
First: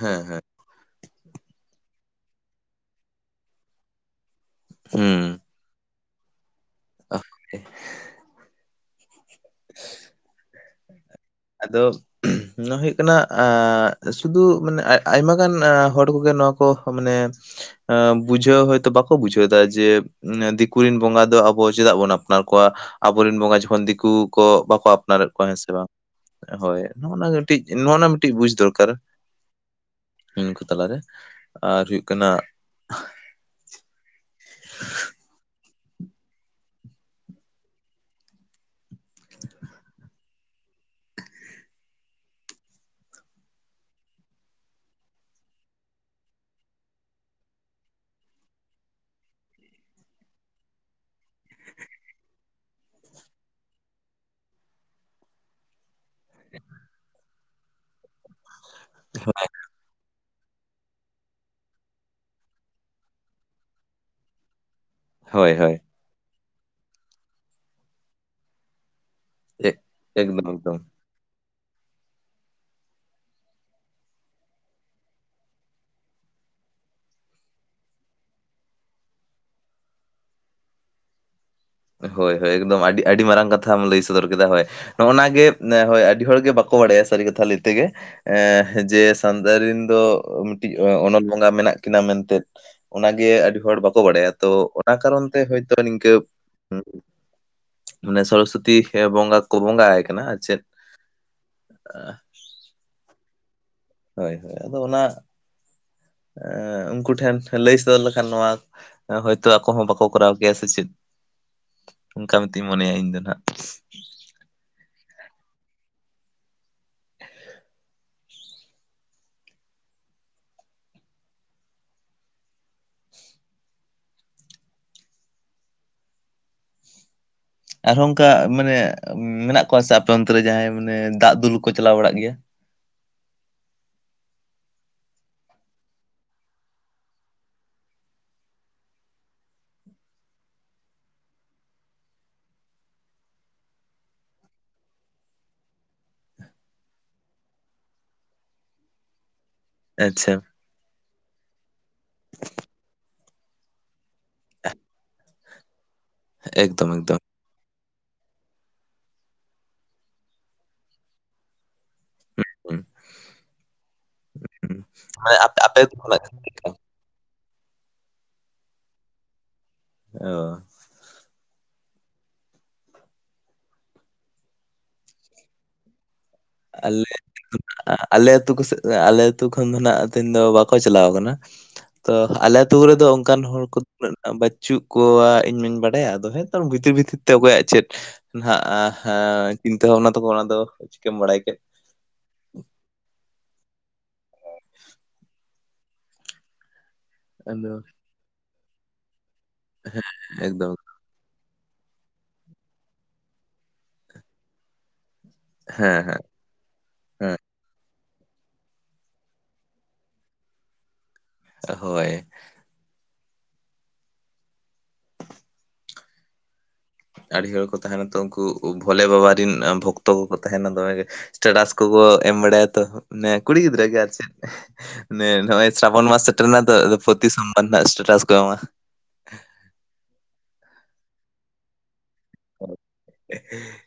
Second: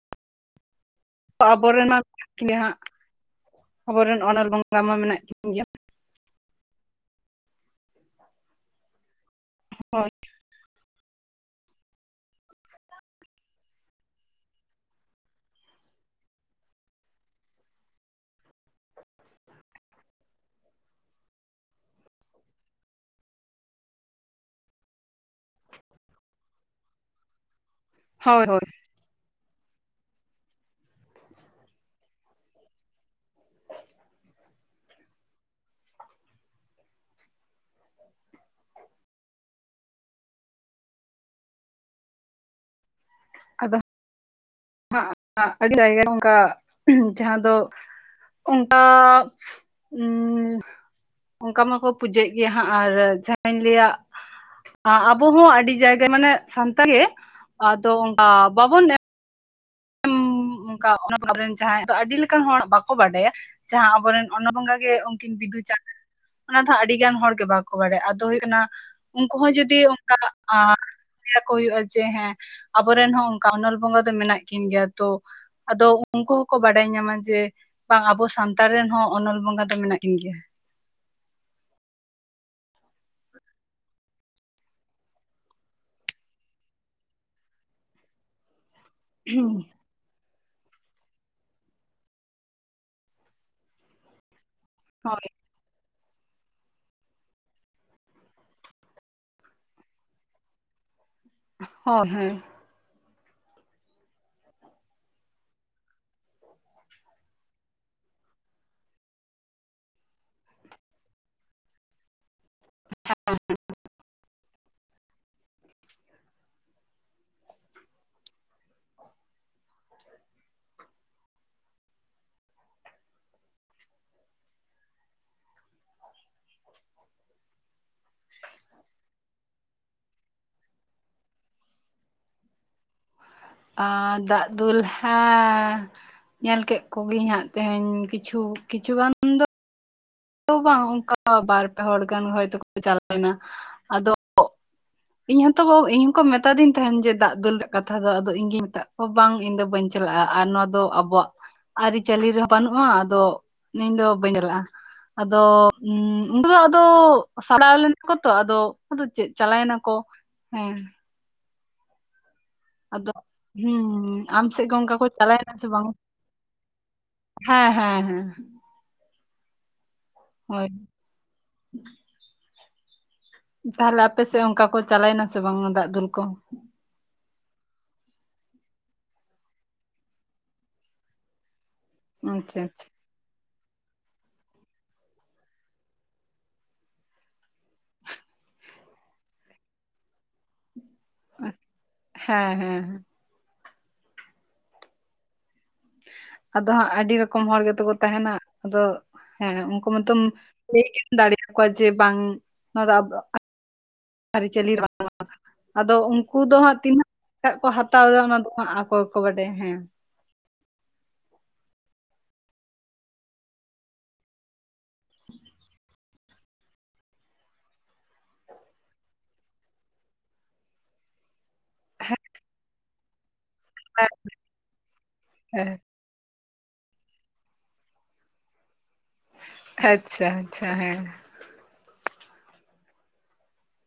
ᱦᱮᱸ ᱦᱮᱸ᱾ ᱟᱵᱚᱨᱮᱱ ᱢᱟ [unintelligible] ᱠᱤᱱᱟᱹ ᱦᱟᱸᱜ, ᱟᱵᱚᱨᱮᱱ ᱚᱱᱚᱞ ᱵᱚᱸᱜᱟ ᱢᱟ ᱢᱮᱱᱟᱜ ᱦᱩᱸ ᱠᱤᱱ ᱜᱮᱭᱟ᱾ [inaudible] [inaudible] ᱟᱫᱚ [inaudible] ᱱᱚᱣᱟ ᱦᱩᱭᱩᱜ ᱠᱟᱱᱟ ᱟᱸ ᱥᱩᱫᱷᱩ ᱢᱟᱱᱮ ᱟᱭ-ᱟᱭᱢᱟ ᱜᱟᱱ ᱦᱚᱲ ᱠᱚᱜᱮ ᱱᱚᱣᱟ ᱠᱚ ᱢᱟᱱᱮ ᱮᱸ ᱵᱩᱡᱷᱟᱹᱣ ᱦᱚᱭᱛᱚ ᱵᱟᱠᱚ ᱵᱩᱡᱷᱟᱹᱣᱫᱟ ᱡᱮ [inaudible] ᱫᱤᱠᱩᱨᱮᱱ ᱵᱚᱸᱜᱟ ᱫᱚ ᱟᱵᱚ ᱪᱮᱫᱟᱜ ᱵᱚᱱ ᱟᱯᱱᱟᱨ ᱠᱚᱣᱟ ᱟᱵᱚᱨᱮᱱ ᱵᱚᱸᱜᱟ ᱡᱚᱠᱷᱚᱱ ᱫᱤᱠᱩ ᱠᱚ ᱵᱟᱠᱚ ᱟᱯᱱᱟᱨᱮᱫ ᱠᱚᱣᱟ ᱦᱮᱸᱥᱮ ᱵᱟᱝ ᱦᱳᱭ ᱚᱱᱮ ᱚᱱᱟ ᱜᱮ ᱴᱤᱡ ᱱᱚᱜᱼᱚᱱᱟ ᱢᱤᱴᱤᱡ ᱦᱳᱭ ᱵᱩᱡᱽ ᱦᱳᱭ ᱫᱚᱨᱠᱟᱨ᱾ ᱩᱝᱠᱩ ᱛᱟᱞᱟᱨᱮ ᱟᱨ ᱦᱩᱭᱩᱜ ᱠᱟᱱᱟ [inaudible] [inaudible] ᱟᱫᱚ [unintelligible] ᱚᱝᱠᱟ ᱡᱟᱦᱟᱸ ᱫᱚ ᱚᱝᱠᱟ ᱩᱸ ᱚᱝᱠᱟ ᱢᱟᱠᱚ ᱯᱩᱡᱟᱹᱭᱮᱜ ᱜᱮᱭᱟ ᱦᱟᱸᱜ ᱟᱨ ᱡᱟᱦᱟᱸᱧ ᱞᱟᱹᱭᱟ ᱟᱸ ᱟᱵᱚ ᱦᱚᱸ ᱟᱹᱰᱤ ᱡᱟᱭ ᱠᱮ ᱢᱟᱱᱮ ᱥᱟᱱᱛᱟ ᱜᱮ ᱟᱫᱚ ᱚᱝᱠᱟ ᱵᱟᱵᱚᱱ ᱮᱸ [inaudible] ᱩ ᱚᱝᱠᱟ [inaudible] ᱟᱵᱚᱨᱮᱱ ᱡᱟᱦᱟᱸᱭ ᱫᱚ ᱟᱹᱰᱤ ᱞᱮᱠᱟᱱ ᱦᱚᱲ ᱵᱟᱠᱚ ᱵᱟᱰᱟᱭᱟ ᱡᱟᱦᱟᱸ ᱟᱵᱚᱨᱮᱱ ᱚᱱᱚ ᱵᱚᱸᱜᱟ ᱜᱮ ᱩᱱᱠᱤᱱ ᱦᱳᱭ ᱵᱤᱸᱫᱩ ᱦᱳᱭ ᱪᱟᱱᱫᱟᱱ ᱚᱱᱟ ᱫᱚ ᱦᱟᱜ ᱟᱹᱰᱤ ᱜᱟᱱ ᱦᱚᱲ ᱜᱮ ᱵᱟᱠᱚ ᱵᱟᱰᱟᱭᱟ ᱟᱫᱚ ᱦᱩᱭᱩᱜ ᱠᱟᱱᱟ ᱾ ᱩᱱᱠᱩ ᱦᱚᱸ ᱮ ᱡᱩᱫᱤ ᱚᱝᱠᱟ ᱮᱠᱫᱚᱢ ᱟ ᱮᱠᱫᱚᱢ ᱞᱮᱭᱟ ᱠᱚ ᱦᱩᱭᱩᱜᱼᱟ ᱡᱮ ᱦᱮᱸ ᱟᱵᱚᱨᱮᱱ ᱦᱚᱸ ᱚᱝᱠᱟ ᱚᱱᱚᱞ ᱵᱚᱸᱜᱟ ᱫᱚ ᱢᱮᱱᱟᱜ ᱠᱤᱱ ᱜᱮᱭᱟ ᱛᱚ ᱾ ᱟᱫᱚ ᱩᱱᱠᱩ ᱦᱚᱸᱠᱚ ᱵᱟᱰᱟᱭ ᱧᱟᱢᱟ ᱡᱮ ᱵᱟᱝ ᱟᱵᱚ ᱥᱟᱱᱛᱟᱲ ᱨᱮᱱ ᱦᱚᱸ ᱚᱱᱚᱞ ᱵᱚᱸᱜᱟ ᱫᱚ ᱢᱮᱱᱟᱜ ᱠᱤᱱ ᱜᱮᱭᱟ ᱾ ᱦᱳᱭ ᱦᱳᱭ ᱮᱠᱫᱚᱢ ᱟᱹᱰᱤ ᱟᱹᱰᱤ ᱢᱟᱨᱟᱝ ᱠᱟᱛᱷᱟᱢ ᱞᱟᱹᱭ ᱥᱚᱫᱚᱨ ᱠᱮᱫᱟ ᱦᱳᱭ ᱾ ᱱᱚᱜ-ᱱᱟᱣᱟ ᱜᱮ ᱦᱳᱭ ᱟᱹᱰᱤ ᱦᱚᱲ ᱜᱮ ᱵᱟᱠᱚ ᱵᱟᱲᱟᱭᱟ ᱥᱟᱹᱨᱤ ᱠᱟᱛᱷᱟ ᱞᱟᱭ ᱛᱮᱜᱮ ᱮ ᱾ ᱡᱮ ᱥᱟᱱᱛᱟᱨᱤᱱ ᱫᱚ ᱢᱤᱫᱴᱤᱡ ᱚᱱᱚᱞ ᱵᱚᱸᱜᱟ ᱢᱮᱱᱟᱜ ᱠᱤᱱᱟᱹ ᱢᱮᱱᱛᱮ ᱚᱱᱟᱜᱮ ᱟᱹᱰᱤ ᱦᱚᱲ ᱵᱟᱠᱚ ᱵᱟᱲᱟᱭᱟ ᱛᱚ ᱾ ᱚᱱᱟ ᱠᱟᱨᱚᱱ ᱦᱳᱭ ᱛᱮ ᱦᱳᱭᱛᱳ ᱱᱤᱝᱠᱟᱹ ᱢᱟᱱᱮ ᱥᱚᱨᱚᱥᱚᱛᱤ ᱠᱷᱮ ᱵᱚᱸᱜᱟ ᱠᱚ ᱵᱚᱸᱜᱟ ᱟᱭ ᱠᱟᱱᱟ ᱟᱨ ᱪᱮᱜ ᱾ ᱦᱚ ᱦᱮᱸ ᱦᱳᱭ ᱦᱳᱭ ᱟᱫᱚ ᱚᱱᱟ ᱮ ᱩᱱᱠᱩ ᱴᱷᱮᱱ ᱞᱟᱹᱭ ᱥᱚᱫᱚᱨ ᱞᱮᱠᱷᱟᱱ ᱱᱚᱣᱟ ᱦᱳᱭᱛᱳ ᱟᱠᱚ ᱦᱚᱸ ᱵᱟᱠᱚ ᱠᱚᱨᱟᱣ ᱠᱮᱭᱟ ᱥᱮ ᱪᱮᱜ ᱾ ᱩᱝᱠᱟ ᱢᱮᱛᱤᱧ ᱢᱚᱱᱮᱭᱟ ᱤᱧ ᱫᱚ ᱱᱟᱦᱟᱜ ᱟᱨᱦᱚᱸ ᱚᱱᱠᱟ ᱢᱟᱱᱮ ᱢᱮᱱᱟᱜ ᱠᱚᱣᱟ ᱥᱮ ᱟᱯᱮ ᱚᱱᱛᱮ ᱨᱮ ᱡᱟᱦᱟᱸᱭ ᱢᱟᱱᱮ ᱫᱟᱜ ᱫᱩᱞ ᱠᱚ ᱪᱟᱞᱟᱣ ᱵᱟᱲᱟᱜ ᱜᱮᱭᱟ ᱾ ᱟ ᱫᱟᱜ ᱫᱩᱞ ᱦᱮᱸ ᱧᱮᱞ ᱠᱮᱜ ᱠᱚᱜᱤᱧ ᱦᱟᱸᱜ ᱛᱮᱦᱮᱱ ᱠᱤᱪᱷᱩ ᱠᱤᱪᱷᱩ ᱜᱟᱱ ᱾ ᱵᱟᱝ ᱩᱝᱠᱟ ᱵᱟᱨ ᱯᱮ ᱦᱚᱲ ᱜᱟᱱ ᱦᱚᱭᱛᱚ ᱠᱚ ᱪᱟᱞᱟᱣ ᱞᱮᱱᱟ ᱟᱫᱚ ᱤᱧ ᱦᱚᱸᱛᱚ ᱵᱚ ᱤᱧ ᱦᱚᱸᱠᱚ ᱢᱮᱛᱟᱫᱤᱧ ᱛᱟᱦᱮᱱ ᱡᱮ ᱫᱟᱜ ᱫᱩᱞ ᱨᱮᱭᱟᱜ ᱠᱟᱛᱷᱟ ᱫᱚ ᱟᱫᱚ ᱤᱧ ᱜᱤᱧ ᱢᱮᱛᱟᱜ ᱠᱚᱣᱟ ᱵᱟᱝ ᱤᱧ ᱫᱚ ᱾ ᱵᱟᱹᱧ ᱪᱟᱞᱟᱜᱼᱟ ᱟᱪᱪᱷᱟ ᱟᱨ ᱱᱚᱣᱟ ᱫᱚ ᱟᱵᱚᱣᱟᱜ ᱟᱹᱨᱤᱪᱟᱹᱞᱤ ᱨᱮᱦᱚᱸ ᱵᱟᱹᱱᱩᱜᱼᱟ ᱟᱫᱚ ᱤᱧ ᱫᱚ ᱵᱟᱹᱧ ᱪᱟᱞᱟᱜᱼᱟ ᱟᱫᱚ [inaudible] ᱩᱱ ᱫᱚ ᱟᱫᱚ ᱮᱠᱫᱚᱢ ᱮᱠᱫᱚᱢ ᱥᱟᱲᱟᱣ ᱞᱮᱱᱟ ᱠᱚ ᱛᱚ ᱟᱫᱚ ᱟᱫᱚ ᱪᱮᱜ ᱪᱟᱞᱟᱭ ᱱᱟᱠᱚ ᱦᱮᱸ ᱾ [inaudible] ᱟᱫᱚ ᱦᱩᱸ ᱟᱢ ᱥᱮᱜ ᱦᱩᱸ ᱜᱚᱝᱜᱟ ᱠᱚ ᱢᱟᱱᱮ ᱪᱟᱞᱟᱭ ᱱᱟ ᱟᱯᱮ ᱥᱮ ᱟᱯᱮ ᱵᱟᱝ? ᱟᱹᱛᱩ ᱠᱷᱚᱱᱟᱜ ᱪᱮᱫᱞᱮᱠᱟ? ᱦᱮᱸ ᱦᱮᱸ ᱦᱮᱸ ᱦᱮᱸ ᱾ ᱚ ᱦᱳᱭ [inaudible] ᱛᱟᱦᱟᱞᱮ ᱟᱯᱮᱥᱮᱜ ᱚᱝᱠᱟ ᱠᱚ ᱪᱟᱞᱟᱭ ᱱᱟᱥᱮ ᱵᱟᱝ ᱫᱟᱜ ᱫᱩᱞ ᱠᱚ? ᱟᱞᱮ [inaudible] ᱟᱞᱮ ᱟᱹᱛᱩ ᱠᱚᱥᱮᱜ ᱟᱞᱮ ᱟᱹᱛᱩ ᱠᱷᱚᱱ ᱫᱚ ᱱᱟᱦ ᱛᱮᱦᱮᱱ ᱫᱚ ᱵᱟᱠᱚ ᱪᱟᱞᱟᱣ ᱠᱟᱱᱟ ᱾ ᱛᱚ ᱟᱞᱮ ᱟᱪᱪᱷᱟ ᱟᱹᱛᱩ ᱠᱚᱨᱮ ᱫᱚ ᱚᱱᱠᱟᱱ ᱦᱚᱲ ᱠᱚ ᱾ [inaudible] ᱵᱟᱹᱪᱩᱜ ᱠᱚᱣᱟ ᱤᱧ ᱢᱟᱧ ᱵᱟᱰᱟᱭᱟ ᱟᱫᱚ ᱦᱮᱸ ᱛᱚ ᱵᱷᱤᱛᱤᱨ ᱵᱷᱤᱛᱤᱨ ᱛᱮ ᱚᱠᱚᱭᱟᱜ ᱪᱮᱫ ᱾ ᱱᱟᱦᱟᱜ [inaudible] ᱠᱤᱱᱛᱟᱹ ᱵᱷᱟᱵᱱᱟ ᱛᱚᱠᱚ ᱚᱱᱟ ᱫᱚ ᱪᱤᱠᱟᱹᱢ ᱵᱟᱲᱟᱭ ᱠᱮᱜ ᱾ ᱦᱮᱸ ᱦᱮᱸ ᱦᱮᱸ. ᱾ [inaudible] ᱟᱫᱚ ᱦᱟᱸᱜ ᱟᱹᱰᱤ ᱨᱚᱠᱚᱢ ᱦᱚᱲ ᱟᱫᱚ ᱜᱮᱛᱚ ᱠᱚ ᱛᱟᱦᱮᱱᱟ ᱟᱫᱚ ᱦᱮᱸ ᱩᱱᱠᱩ ᱢᱟᱛᱚᱢ ᱮᱠᱫᱚᱢ ᱞᱮᱭ ᱜᱮᱢ ᱫᱟᱲᱮᱭ ᱟᱠᱚᱣᱟ ᱡᱮ ᱵᱟᱝ ᱱᱚᱣᱟ ᱡᱮ ᱵᱟᱝ ᱱᱚᱣᱟ ᱟᱵᱚ ᱟᱹᱨᱤᱪᱟᱹᱞᱤ [inaudible] ᱟᱫᱚ ᱦᱮᱸ ᱦᱮᱸ ᱩᱝ ᱾ ᱠᱩ ᱫᱚ ᱦᱟᱸᱜ ᱛᱤᱱᱟᱹᱜ ᱦᱮᱸ [inaudible] ᱜᱟᱜ ᱠᱚ ᱦᱟᱛᱟᱣ ᱫᱟ ᱚᱱᱟ ᱫᱚ ᱦᱟᱸᱜ ᱟᱠᱚᱜᱮᱠᱚ ᱵᱟᱰᱟᱭᱟ ᱦᱮᱸ ᱾ ᱦᱳᱭ ᱾ ᱟᱹᱰᱤ ᱦᱚᱲ ᱠᱚ ᱛᱟᱦᱮᱱᱟ ᱛᱚ ᱩᱱᱠᱩ ᱵᱷᱳᱞᱮ ᱵᱟᱵᱟ ᱨᱮᱱ ᱵᱷᱚᱠᱛᱚ ᱠᱚᱠᱚ ᱛᱟᱦᱮᱱᱟ ᱫᱚᱢᱮ ᱜᱮ ᱾ ᱥᱴᱮᱴᱟᱥ ᱠᱚᱠᱚ ᱮᱢ ᱵᱟᱲᱟᱭᱟ ᱛᱚ ᱱᱮ ᱠᱩᱲᱤ ᱜᱤᱫᱽᱨᱟᱹ ᱜᱮ ᱪᱮᱜ [unintelligible] ᱱᱮ ᱱᱚᱜᱼᱚᱭ ᱥᱨᱟ ᱵᱚᱱ ᱢᱟᱥ ᱥᱮᱴᱮᱨ ᱱᱟᱛᱚ ᱯᱚᱛᱤ ᱥᱚᱢᱵᱟᱨ ᱱᱟᱜ ᱮᱥᱴᱮᱴᱟᱥ ᱠᱚ ᱮᱢᱟ ᱾ ᱟᱪᱪᱷᱟ ᱟᱪᱪᱷᱟ ᱦᱮᱸ ᱾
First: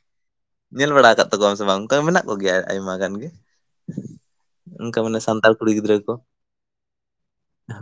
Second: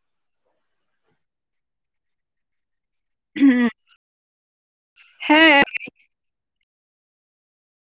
[inaudible] ᱧᱮᱞ ᱵᱟᱲᱟ ᱠᱟᱜ ᱛᱟᱠᱚᱣᱟ ᱥᱮ ᱵᱟᱝ ᱚᱱᱠᱟ ᱢᱮᱱᱟᱜ ᱠᱚᱜᱮᱭᱟ ᱟᱭᱢᱟ ᱜᱟᱱ ᱜᱮ ᱾ [inaudible] ᱩᱝᱠᱟ ᱢᱟᱱᱮ ᱥᱟᱱᱛᱟᱲ ᱦᱮᱸ ᱠᱩᱲᱤ ᱜᱤᱫᱽᱨᱟᱹ ᱠᱚ ᱾